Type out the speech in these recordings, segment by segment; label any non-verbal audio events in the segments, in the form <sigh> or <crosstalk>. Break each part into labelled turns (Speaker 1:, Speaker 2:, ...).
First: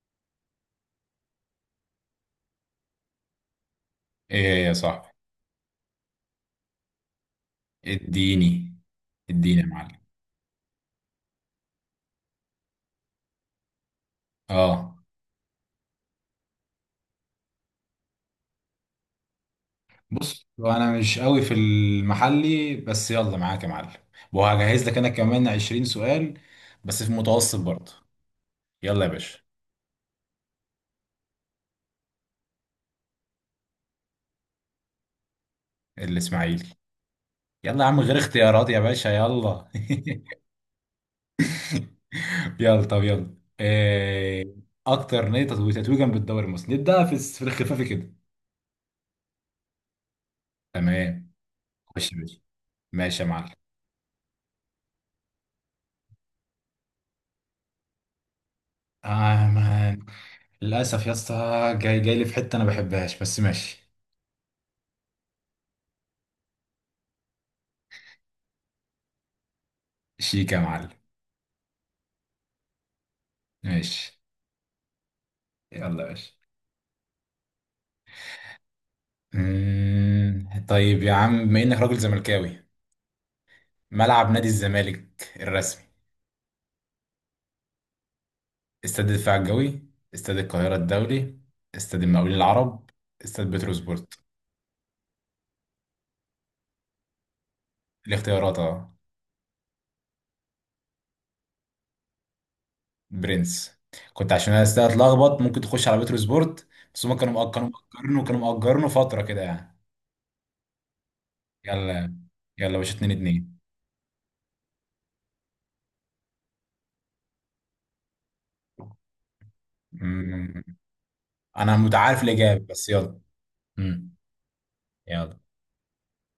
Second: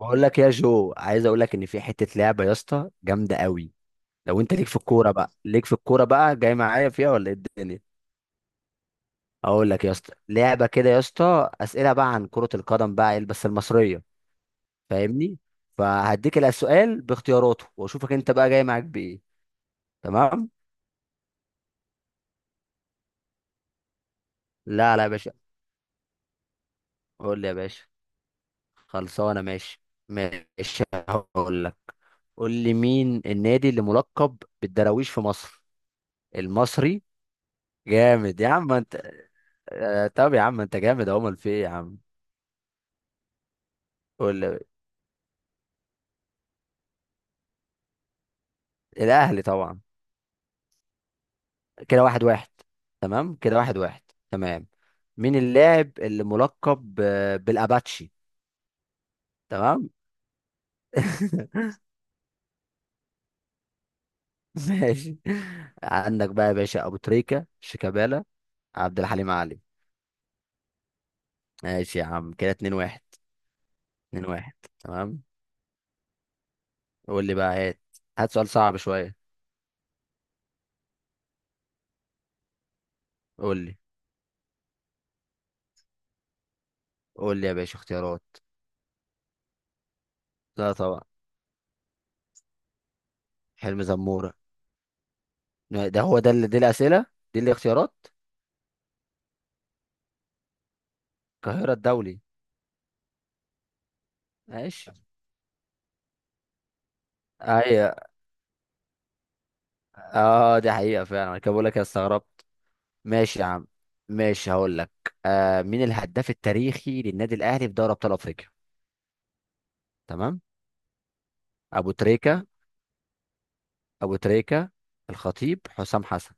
Speaker 1: بقول لك يا جو، عايز اقول لك ان في حته لعبه يا اسطى جامده قوي. لو انت
Speaker 2: ايه
Speaker 1: ليك
Speaker 2: يا
Speaker 1: في
Speaker 2: صاحبي؟
Speaker 1: الكوره بقى جاي معايا فيها ولا ايه الدنيا؟
Speaker 2: اديني اديني يا
Speaker 1: اقول لك يا
Speaker 2: معلم.
Speaker 1: اسطى لعبه كده يا اسطى، اسئله بقى عن كره القدم بقى بس المصريه.
Speaker 2: اه،
Speaker 1: فاهمني؟ فهديك السؤال باختياراته واشوفك انت بقى جاي معاك بايه.
Speaker 2: بص،
Speaker 1: تمام.
Speaker 2: هو انا مش قوي في المحلي بس يلا معاك يا معلم. وهجهز
Speaker 1: لا
Speaker 2: لك
Speaker 1: لا
Speaker 2: انا
Speaker 1: يا باشا.
Speaker 2: كمان 20 سؤال بس في
Speaker 1: قول لي يا
Speaker 2: متوسط
Speaker 1: باشا.
Speaker 2: برضه. يلا يا باشا.
Speaker 1: خلصانه، ماشي. ماشي هقول لك. قول لي، مين النادي اللي ملقب بالدراويش في مصر؟
Speaker 2: الاسماعيلي.
Speaker 1: المصري.
Speaker 2: يلا يا عم غير
Speaker 1: جامد يا
Speaker 2: اختيارات
Speaker 1: عم
Speaker 2: يا
Speaker 1: انت.
Speaker 2: باشا، يلا.
Speaker 1: طب يا عم انت جامد اهو، امال في ايه يا عم؟
Speaker 2: <laughs> يلا طب، يلا
Speaker 1: قول
Speaker 2: إيه؟
Speaker 1: لي.
Speaker 2: اكتر نادي تتويجا بالدوري المصري، نبدا في الخفافي كده.
Speaker 1: الاهلي طبعا.
Speaker 2: تمام.
Speaker 1: كده
Speaker 2: خش يا
Speaker 1: واحد
Speaker 2: باشا.
Speaker 1: واحد.
Speaker 2: ماشي يا
Speaker 1: تمام
Speaker 2: معلم.
Speaker 1: كده واحد واحد. تمام. مين اللاعب اللي ملقب بالاباتشي؟ تمام.
Speaker 2: آه للأسف يا اسطى،
Speaker 1: <laughs>
Speaker 2: جاي جاي لي في حتة أنا بحبهاش بس ماشي.
Speaker 1: ماشي. عندك بقى يا باشا ابو تريكة، شيكابالا، عبد الحليم علي.
Speaker 2: شيك يا معلم.
Speaker 1: ماشي يا عم، كده اتنين واحد.
Speaker 2: ماشي.
Speaker 1: اتنين واحد. تمام.
Speaker 2: يلا يا باشا.
Speaker 1: قول لي بقى، هات. هات سؤال صعب شوية.
Speaker 2: طيب يا عم بما إنك راجل زملكاوي،
Speaker 1: قول لي.
Speaker 2: ملعب نادي الزمالك الرسمي:
Speaker 1: قول لي يا باشا اختيارات.
Speaker 2: استاد الدفاع الجوي، استاد
Speaker 1: لا
Speaker 2: القاهرة
Speaker 1: طبعا.
Speaker 2: الدولي، استاد المقاولين العرب، استاد
Speaker 1: حلمي
Speaker 2: بتروسبورت.
Speaker 1: زمورة. ده هو ده اللي دي الأسئلة. دي الاختيارات.
Speaker 2: الاختيارات، اه.
Speaker 1: القاهرة الدولي.
Speaker 2: برنس. كنت عشان انا استاد
Speaker 1: ماشي.
Speaker 2: اتلخبط ممكن تخش على بتروسبورت. بس هما كانوا مأ- كانوا
Speaker 1: هي،
Speaker 2: مأجرينه كانوا مأجرينه فترة كده يعني.
Speaker 1: اه دي حقيقة فعلا، انا كده بقول لك أنا
Speaker 2: يلا.
Speaker 1: استغربت.
Speaker 2: يلا يا باشا 2
Speaker 1: ماشي يا عم. ماشي هقول لك. آه، مين الهداف التاريخي للنادي الأهلي في دوري أبطال أفريقيا؟ تمام.
Speaker 2: 2 انا
Speaker 1: أبو
Speaker 2: متعارف
Speaker 1: تريكة.
Speaker 2: الاجابه بس يلا. امم
Speaker 1: أبو تريكة.
Speaker 2: يلا.
Speaker 1: الخطيب، حسام حسن.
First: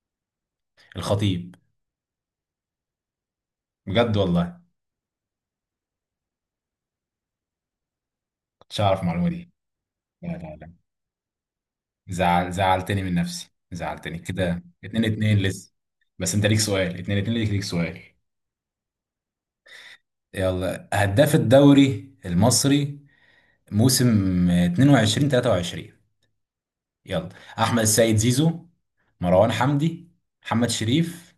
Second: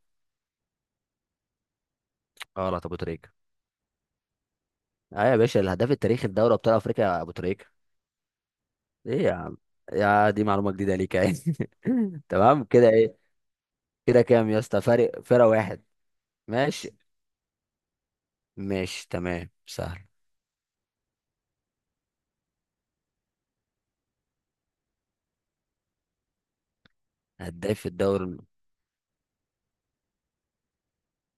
Speaker 2: الخطيب.
Speaker 1: غلط، أبو تريكة.
Speaker 2: بجد والله.
Speaker 1: اه يا باشا، الهداف التاريخي لدوري أبطال أفريقيا أبو تريكة.
Speaker 2: كنتش اعرف
Speaker 1: ايه
Speaker 2: المعلومه
Speaker 1: يا
Speaker 2: دي.
Speaker 1: عم؟
Speaker 2: لا
Speaker 1: يا دي
Speaker 2: لا
Speaker 1: معلومة
Speaker 2: لا،
Speaker 1: جديدة ليك يعني. <laughs>
Speaker 2: زعل
Speaker 1: تمام كده،
Speaker 2: زعلتني من
Speaker 1: ايه؟
Speaker 2: نفسي، زعلتني
Speaker 1: كده كام يا
Speaker 2: كده
Speaker 1: اسطى؟
Speaker 2: اتنين
Speaker 1: فارق،
Speaker 2: اتنين
Speaker 1: فرق
Speaker 2: لسه.
Speaker 1: واحد.
Speaker 2: بس انت ليك
Speaker 1: ماشي.
Speaker 2: سؤال، اتنين اتنين، ليك ليك سؤال.
Speaker 1: ماشي تمام سهل.
Speaker 2: يلا، هداف الدوري المصري موسم 22/23. يلا. احمد
Speaker 1: هداف
Speaker 2: السيد
Speaker 1: الدوري
Speaker 2: زيزو، مروان حمدي، محمد شريف،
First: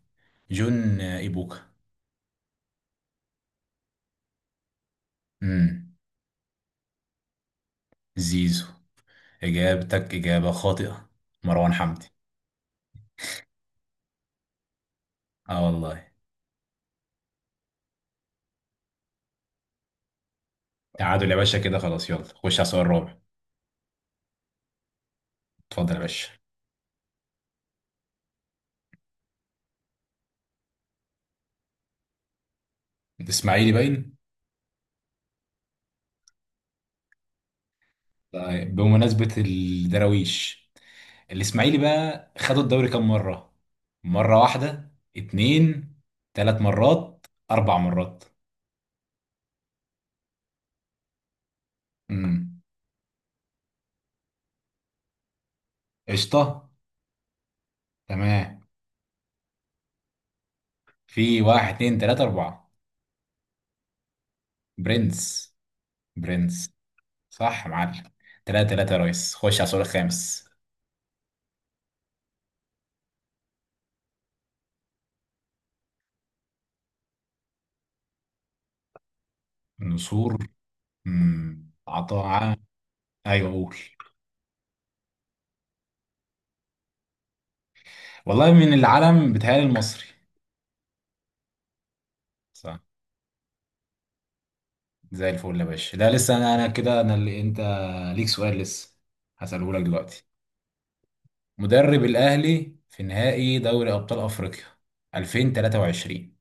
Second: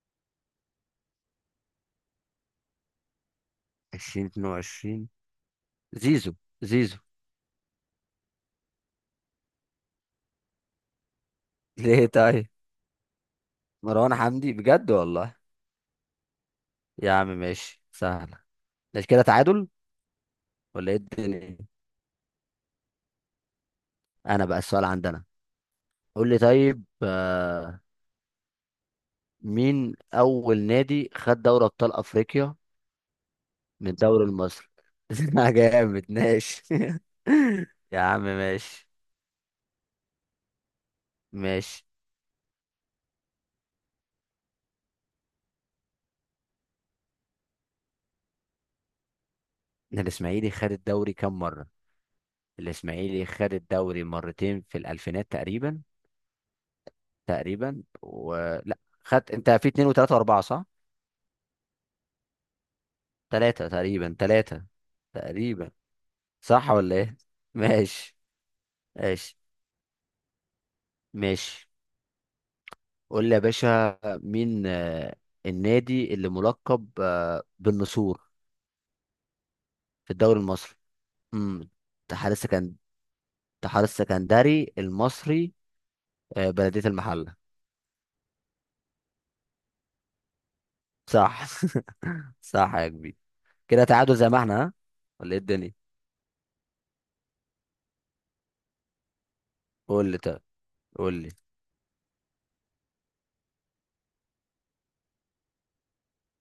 Speaker 2: جون ايبوكا.
Speaker 1: 2022.
Speaker 2: امم
Speaker 1: زيزو. زيزو.
Speaker 2: زيزو، اجابتك اجابه خاطئه. مروان
Speaker 1: <laughs>
Speaker 2: حمدي.
Speaker 1: ليه طيب؟ مروان حمدي، بجد والله؟
Speaker 2: اه والله.
Speaker 1: يا عم ماشي سهلة. مش كده تعادل ولا ايه
Speaker 2: تعادل يا
Speaker 1: الدنيا؟
Speaker 2: باشا كده، خلاص يلا خش على السؤال الرابع.
Speaker 1: انا بقى السؤال عندنا.
Speaker 2: اتفضل يا باشا.
Speaker 1: قول لي طيب، مين اول نادي خد دوري ابطال افريقيا
Speaker 2: الاسماعيلي
Speaker 1: من
Speaker 2: باين.
Speaker 1: الدوري المصري؟ <laughs> جامد ماشي. <laughs> يا عم
Speaker 2: طيب
Speaker 1: ماشي.
Speaker 2: بمناسبة الدراويش، الاسماعيلي
Speaker 1: ماشي.
Speaker 2: بقى خد الدوري كام مرة؟ مرة واحدة، اتنين، تلات مرات، أربع مرات.
Speaker 1: الاسماعيلي خد الدوري كام مرة؟
Speaker 2: امم
Speaker 1: الاسماعيلي خد الدوري مرتين في الالفينات تقريبا.
Speaker 2: قشطة.
Speaker 1: تقريبا،
Speaker 2: تمام.
Speaker 1: ولا؟ خدت انت في اتنين وتلاتة واربعة، صح؟
Speaker 2: في واحد اتنين تلاتة أربعة.
Speaker 1: تلاتة تقريبا، تلاتة.
Speaker 2: برنس.
Speaker 1: تقريبا. صح
Speaker 2: برنس.
Speaker 1: ولا ايه؟
Speaker 2: صح يا معلم.
Speaker 1: ماشي.
Speaker 2: تلاتة تلاتة يا ريس،
Speaker 1: ماشي.
Speaker 2: خش على السؤال الخامس.
Speaker 1: ماشي. قول لي يا باشا، مين النادي اللي ملقب بالنسور في
Speaker 2: نسور.
Speaker 1: الدوري المصري؟ امم
Speaker 2: امم عطاء
Speaker 1: اتحاد
Speaker 2: ع-
Speaker 1: السكن
Speaker 2: أيوه قول.
Speaker 1: اتحاد السكندري، المصري، آه، بلدية المحلة.
Speaker 2: والله من العلم بتهيألي المصري.
Speaker 1: صح. <laughs> صح
Speaker 2: صح.
Speaker 1: يا كبير. كده تعادل زي ما احنا، ها؟
Speaker 2: زي
Speaker 1: ولا ايه
Speaker 2: الفل يا
Speaker 1: الدنيا؟
Speaker 2: باشا، لا لسه انا كده، انا اللي انت، ليك سؤال لسه، هسأله لك
Speaker 1: قول لي
Speaker 2: دلوقتي.
Speaker 1: طيب. قول لي.
Speaker 2: مدرب الاهلي في نهائي دوري ابطال افريقيا 2023،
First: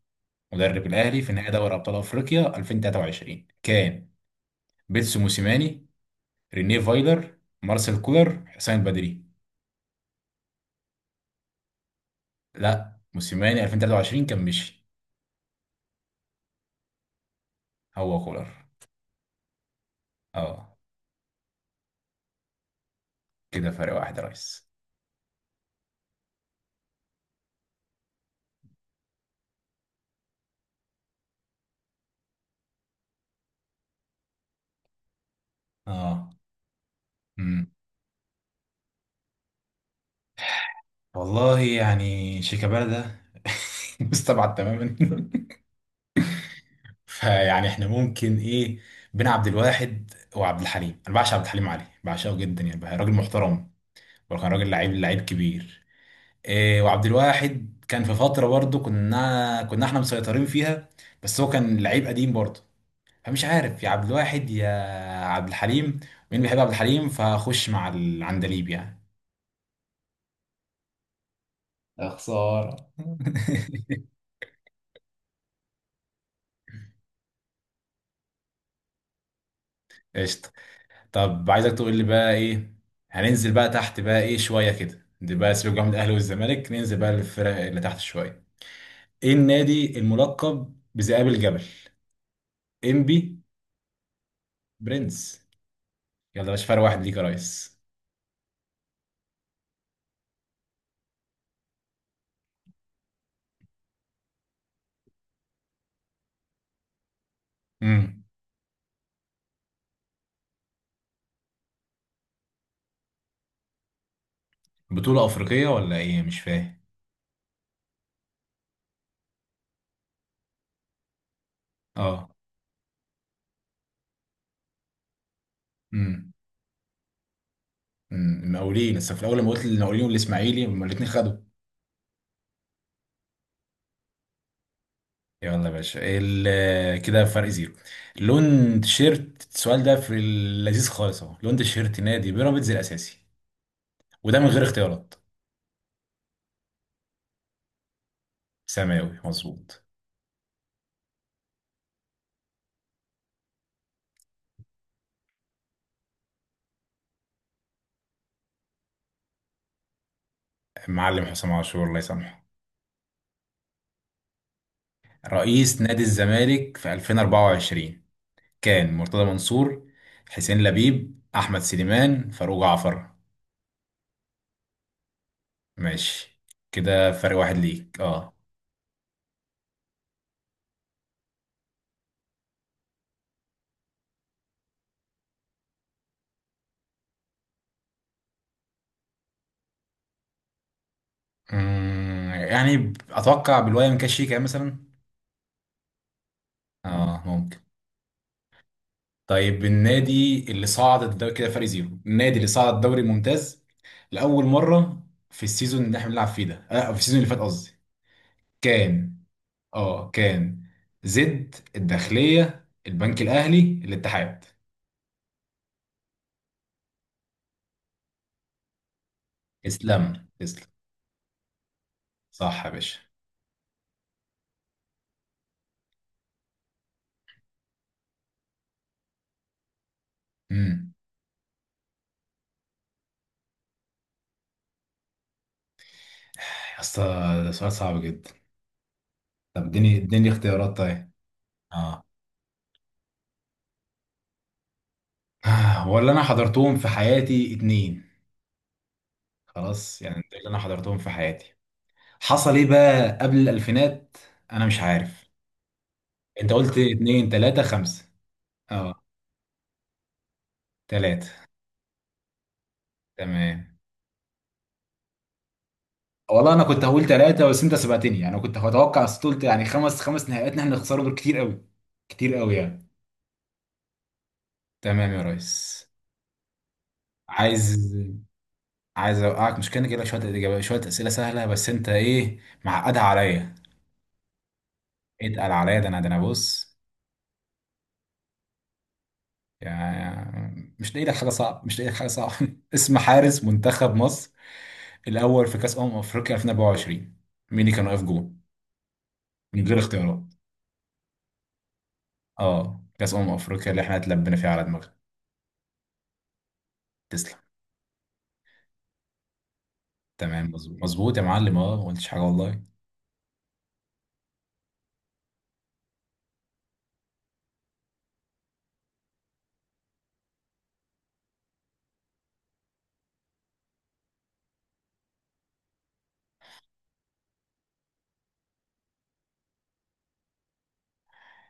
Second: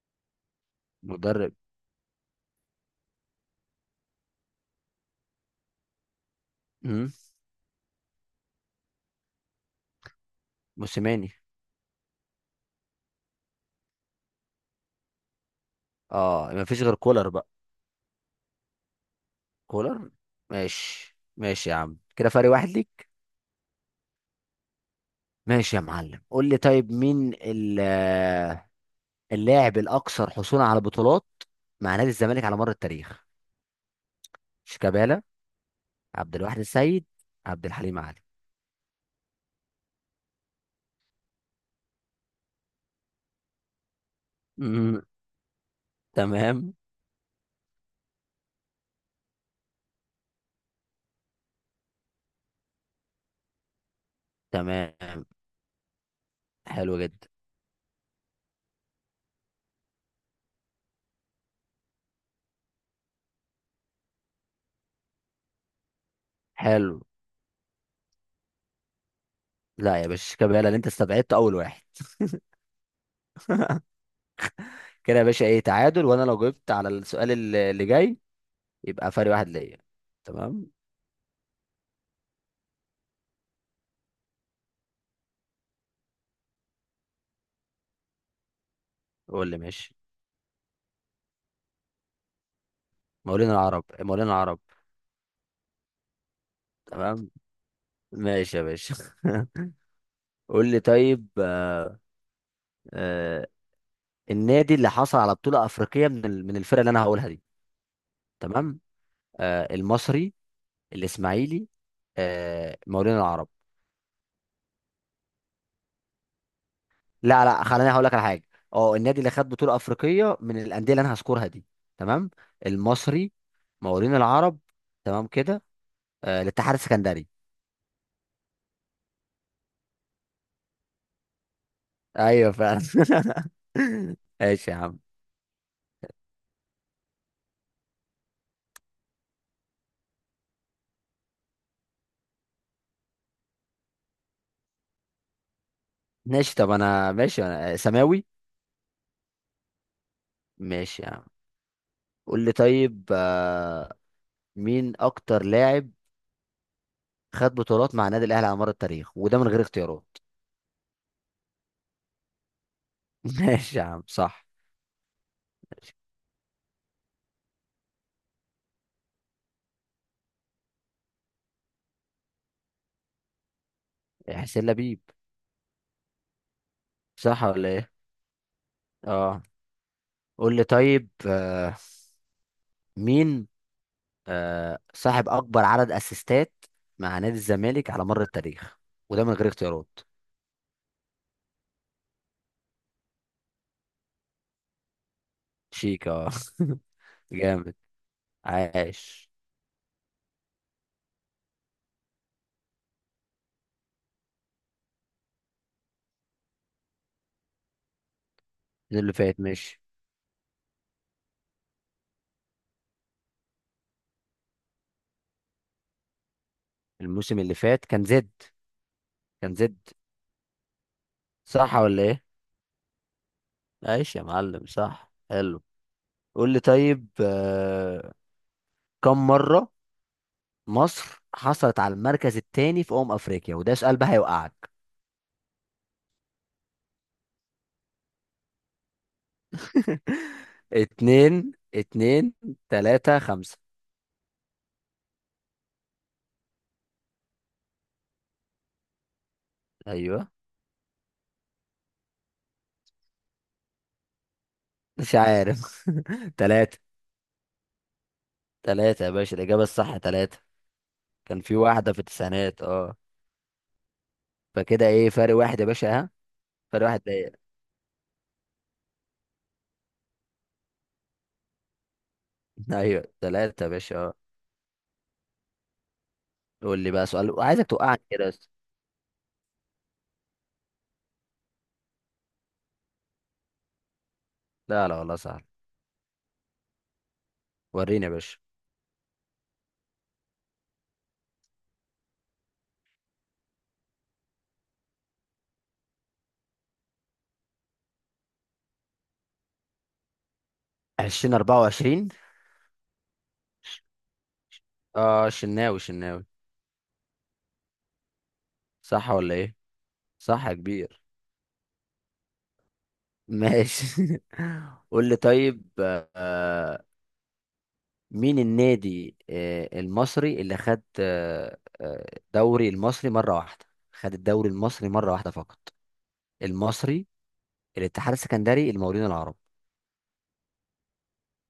Speaker 2: مدرب الاهلي في نهائي
Speaker 1: مدرب.
Speaker 2: دوري ابطال افريقيا 2023 كان: بيتسو موسيماني، رينيه
Speaker 1: امم
Speaker 2: فايلر، مارسيل كولر، حسام بدري.
Speaker 1: موسيماني.
Speaker 2: لا، موسيماني 2023 كان مشي.
Speaker 1: اه مفيش غير كولر بقى.
Speaker 2: هو كولر.
Speaker 1: كولر.
Speaker 2: اه
Speaker 1: ماشي ماشي يا عم، كده فرق واحد ليك.
Speaker 2: كده فرق واحد يا ريس.
Speaker 1: ماشي يا معلم. قول لي طيب، مين اللاعب الاكثر حصولا على بطولات مع نادي الزمالك على مر التاريخ؟ شيكابالا،
Speaker 2: اه.
Speaker 1: عبد الواحد السيد، عبد
Speaker 2: امم
Speaker 1: الحليم علي.
Speaker 2: والله يعني شيكابالا ده <laughs> مستبعد تماما.
Speaker 1: مم. تمام.
Speaker 2: فيعني احنا ممكن ايه؟ بين عبد الواحد وعبد الحليم، انا بعشق عبد الحليم علي، بعشقه جدا يعني، بقى راجل محترم وكان راجل لعيب
Speaker 1: تمام.
Speaker 2: لعيب كبير. إيه،
Speaker 1: حلو
Speaker 2: وعبد
Speaker 1: جدا.
Speaker 2: الواحد كان في فتره برضه كنا احنا مسيطرين فيها، بس هو كان لعيب قديم برضه. فمش عارف يا عبد الواحد يا عبد الحليم. مين بيحب عبد
Speaker 1: حلو.
Speaker 2: الحليم فخش مع العندليب يعني.
Speaker 1: لا يا باشا، شيكابالا اللي انت استبعدت اول واحد.
Speaker 2: يا خسارة <laughs>
Speaker 1: كده يا باشا ايه، تعادل، وانا لو جبت على السؤال اللي جاي يبقى فرق واحد ليا.
Speaker 2: قشطه.
Speaker 1: تمام.
Speaker 2: طب عايزك تقول لي بقى ايه، هننزل بقى تحت بقى ايه شويه كده. دي بقى سيبك بقى من الاهلي والزمالك، ننزل بقى للفرق اللي تحت شويه. ايه
Speaker 1: قول لي ماشي.
Speaker 2: النادي الملقب بذئاب الجبل؟ ام بي.
Speaker 1: مولين العرب، مولين العرب.
Speaker 2: برنس. يلا يا باشا، فرق واحد ليك يا
Speaker 1: تمام.
Speaker 2: ريس.
Speaker 1: ماشي يا باشا. <laughs> قول لي طيب، آه النادي اللي حصل على بطولة أفريقية من الفرق اللي أنا هقولها دي.
Speaker 2: امم
Speaker 1: تمام. آه المصري، الإسماعيلي، آه مقاولين العرب.
Speaker 2: بطوله افريقيه ولا ايه؟ مش فاهم.
Speaker 1: لا لا، خليني هقول لك على حاجة. اه، النادي اللي خد بطولة أفريقية من الأندية اللي أنا هذكرها دي.
Speaker 2: اه.
Speaker 1: تمام. المصري، مقاولين العرب، تمام كده،
Speaker 2: امم
Speaker 1: آه الاتحاد السكندري.
Speaker 2: المقاولين لسه في الاول، لما قلت المقاولين والاسماعيلي هما الاثنين خدوا.
Speaker 1: أيوه فعلا. <laughs> ماشي يا عم.
Speaker 2: يلا يا باشا، كده فرق زيرو. لون تيشيرت السؤال ده في اللذيذ خالص اهو، لون تيشيرت نادي بيراميدز الاساسي، وده من غير اختيارات.
Speaker 1: ماشي طب أنا، ماشي أنا، سماوي.
Speaker 2: سماوي مظبوط.
Speaker 1: ماشي يا عم. قول لي طيب، مين اكتر لاعب خد بطولات مع النادي الاهلي على مر التاريخ؟ وده من غير اختيارات.
Speaker 2: المعلم حسام عاشور، الله يسامحه.
Speaker 1: <laughs> ماشي يا عم صح.
Speaker 2: رئيس نادي الزمالك في 2024 كان: مرتضى منصور، حسين لبيب، أحمد سليمان، فاروق جعفر.
Speaker 1: حسين لبيب.
Speaker 2: ماشي. كده فرق
Speaker 1: صح
Speaker 2: واحد
Speaker 1: ولا ايه؟
Speaker 2: ليك، اه.
Speaker 1: اه. قول لي طيب، مين صاحب اكبر عدد اسيستات مع نادي الزمالك على مر التاريخ؟ وده من غير اختيارات.
Speaker 2: يعني أتوقع بالوايم كاشيكا مثلا.
Speaker 1: شيك، اه. <laughs>
Speaker 2: اه ممكن.
Speaker 1: جامد. عاش.
Speaker 2: طيب النادي اللي صعد الدوري، كده فرق زيرو، النادي اللي صعد الدوري الممتاز لأول مرة في السيزون اللي احنا بنلعب فيه ده، في السيزون اللي فات قصدي،
Speaker 1: ده اللي
Speaker 2: كان،
Speaker 1: فات ماشي.
Speaker 2: اه كان: زد، الداخلية، البنك الأهلي، الاتحاد.
Speaker 1: الموسم اللي فات كان زد. كان زد.
Speaker 2: تسلم تسلم.
Speaker 1: صح ولا ايه؟
Speaker 2: صح يا باشا.
Speaker 1: عاش يا معلم صح، حلو. قول لي طيب، كم مرة
Speaker 2: امم
Speaker 1: مصر حصلت على المركز الثاني في أمم أفريقيا؟ وده سؤال بقى هيوقعك.
Speaker 2: يا اسطى ده سؤال صعب جدا. طب اديني اديني
Speaker 1: <laughs>
Speaker 2: اختيارات طيب.
Speaker 1: اتنين،
Speaker 2: اه.
Speaker 1: اتنين، تلاتة، خمسة.
Speaker 2: ولا انا حضرتهم في حياتي اتنين، خلاص يعني
Speaker 1: أيوه.
Speaker 2: ده اللي انا حضرتهم في حياتي. حصل ايه بقى قبل الألفينات؟ انا مش
Speaker 1: مش
Speaker 2: عارف.
Speaker 1: عارف. <laughs>
Speaker 2: انت قلت
Speaker 1: تلاتة.
Speaker 2: اتنين تلاتة خمسة. اه.
Speaker 1: تلاتة يا باشا، الإجابة الصح تلاتة.
Speaker 2: تلاتة.
Speaker 1: كان في واحدة في التسعينات اه.
Speaker 2: تمام.
Speaker 1: فكده إيه، فرق واحد يا باشا، ها؟
Speaker 2: والله انا كنت
Speaker 1: فرق واحد
Speaker 2: هقول
Speaker 1: ليا. <laughs>
Speaker 2: ثلاثه بس انت سبقتني يعني، انا كنت هتوقع بس قلت يعني خمس خمس نهائيات إن احنا نخسرهم دول كتير قوي. كتير قوي يعني.
Speaker 1: أيوه تلاتة يا باشا اه.
Speaker 2: تمام يا ريس.
Speaker 1: قول لي بقى سؤال وعايزك
Speaker 2: عايز
Speaker 1: توقعني كده بس.
Speaker 2: عايز اوقعك، مش كان كده شويه اجابات شويه اسئله سهله بس انت ايه معقدها عليا،
Speaker 1: لا لا والله سهل.
Speaker 2: اتقل عليا. ده انا، ده انا بص،
Speaker 1: وريني يا باشا.
Speaker 2: يعني مش لاقي لك حاجه صعبه مش لاقي لك حاجه صعبه <laughs> اسم حارس منتخب مصر الاول في كاس افريقيا 2024، مين اللي كان واقف جول، من غير اختيارات؟
Speaker 1: عشرين أربعة وعشرين.
Speaker 2: اه، كاس افريقيا اللي احنا اتلبينا فيها على دماغنا.
Speaker 1: اه شناوي، شناوي.
Speaker 2: تسلم.
Speaker 1: صح ولا إيه؟ صح
Speaker 2: تمام
Speaker 1: يا
Speaker 2: مظبوط
Speaker 1: كبير.
Speaker 2: مظبوط يا معلم، اه ما قلتش حاجه والله.
Speaker 1: ماشي. <laughs> قول لي طيب، مين النادي المصري اللي خد الدوري المصري مرة واحدة؟ خد الدوري المصري مرة واحدة فقط. المصري، الاتحاد السكندري، المقاولين العرب.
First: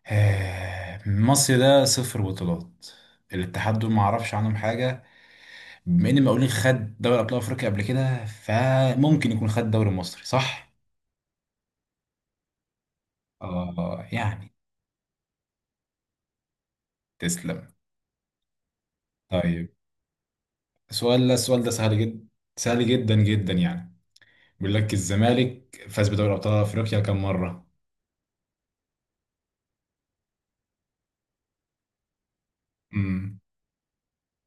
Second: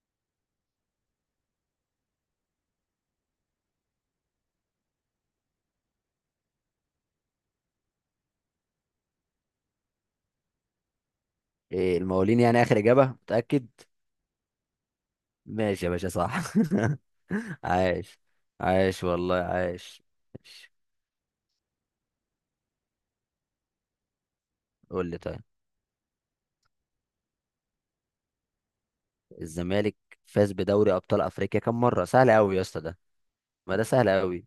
Speaker 2: مصر ده صفر بطولات. الاتحاد دول ما اعرفش عنهم حاجه. بما ان مقاولين خد دوري ابطال افريقيا قبل كده، فممكن يكون خد دوري مصري، صح.
Speaker 1: المقاولين، يعني آخر إجابة متأكد.
Speaker 2: اه يعني.
Speaker 1: ماشي يا باشا صح. <laughs>
Speaker 2: تسلم.
Speaker 1: عاش. عاش والله
Speaker 2: طيب.
Speaker 1: عاش. ماشي.
Speaker 2: السؤال ده السؤال ده سهل جدا، سهل جدا جدا يعني. بيقول لك
Speaker 1: قول لي طيب.
Speaker 2: الزمالك فاز بدوري ابطال افريقيا كم مره؟
Speaker 1: الزمالك فاز بدوري أبطال أفريقيا كم مرة؟ سهل أوي يا اسطى ده.
Speaker 2: امم
Speaker 1: ما ده سهل أوي.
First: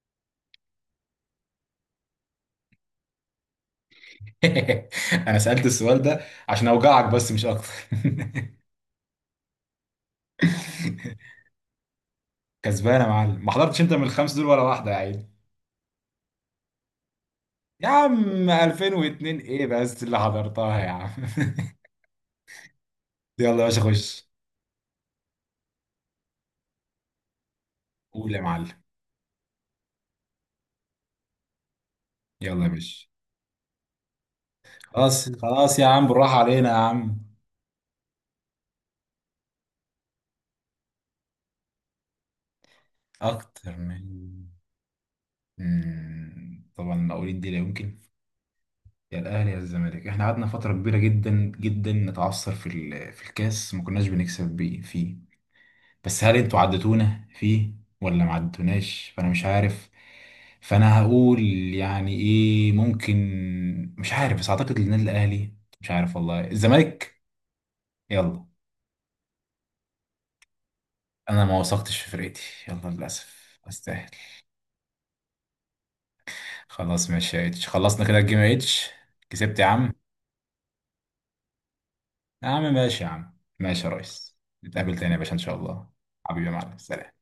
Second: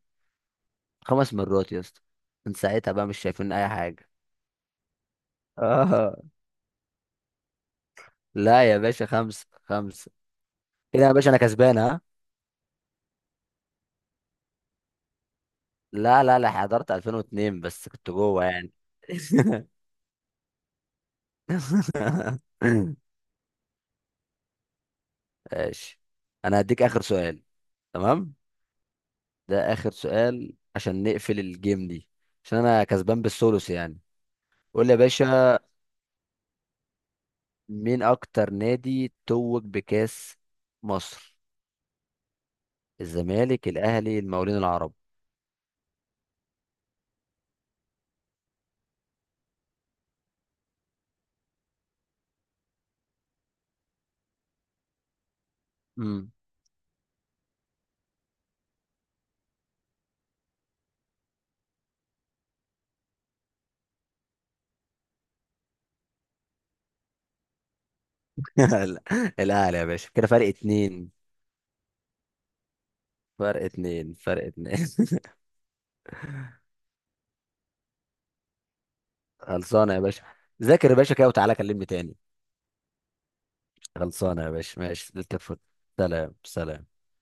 Speaker 1: خمس مرات يا اسطى. من ساعتها بقى مش شايفين اي حاجه.
Speaker 2: <laughs> انا سالت السؤال
Speaker 1: اه.
Speaker 2: ده عشان اوجعك بس مش اكتر.
Speaker 1: لا يا باشا، خمسه خمسه. كده يا
Speaker 2: <laughs>
Speaker 1: باشا انا كسبان، ها؟
Speaker 2: كسبان يا معلم، ما حضرتش انت من الخمس دول ولا واحده يا عيني.
Speaker 1: لا لا لا، حضرت 2002
Speaker 2: يا
Speaker 1: بس كنت جوه
Speaker 2: عم
Speaker 1: يعني.
Speaker 2: 2002 ايه
Speaker 1: <laughs>
Speaker 2: بس اللي حضرتها يا عم؟ <laughs> يلا يا باشا خش.
Speaker 1: ماشي. انا هديك اخر سؤال.
Speaker 2: قول
Speaker 1: تمام.
Speaker 2: يا معلم.
Speaker 1: ده اخر سؤال عشان نقفل الجيم دي. عشان
Speaker 2: يلا يا
Speaker 1: انا
Speaker 2: باشا.
Speaker 1: كسبان بالثلث يعني. قول لي يا
Speaker 2: خلاص
Speaker 1: باشا.
Speaker 2: خلاص يا عم، بالراحه علينا يا عم.
Speaker 1: مين اكتر نادي توج بكاس مصر؟ الزمالك،
Speaker 2: اكتر
Speaker 1: الاهلي،
Speaker 2: من،
Speaker 1: المقاولين العرب.
Speaker 2: طبعا المقاولين دي لا يمكن. يا الاهلي يا الزمالك، احنا قعدنا فتره كبيره جدا جدا نتعثر في الكاس، ما كناش بنكسب بيه فيه، بس هل انتوا عدتونا فيه ولا ما عدتوناش، فانا مش عارف. فانا هقول يعني ايه ممكن، مش عارف بس اعتقد النادي الاهلي. مش عارف والله، الزمالك. يلا.
Speaker 1: <laughs> لا. الاهلي يا باشا، كده فرق اتنين.
Speaker 2: انا ما وثقتش في فرقتي. يلا للاسف
Speaker 1: فرق
Speaker 2: استاهل.
Speaker 1: اتنين، فرق اتنين. <laughs>
Speaker 2: خلاص ماشي يا اتش، خلصنا كده الجيم يا اتش. كسبت يا عم.
Speaker 1: خلصانه يا باشا. ذاكر يا باشا كده وتعالى كلمني تاني.
Speaker 2: يا عم ماشي، يا عم ماشي يا ريس.
Speaker 1: خلصانه يا باشا،
Speaker 2: نتقابل تاني
Speaker 1: ماشي
Speaker 2: يا باشا ان شاء
Speaker 1: تتفق.
Speaker 2: الله.
Speaker 1: سلام
Speaker 2: حبيبي يا معلم،
Speaker 1: سلام.
Speaker 2: سلام.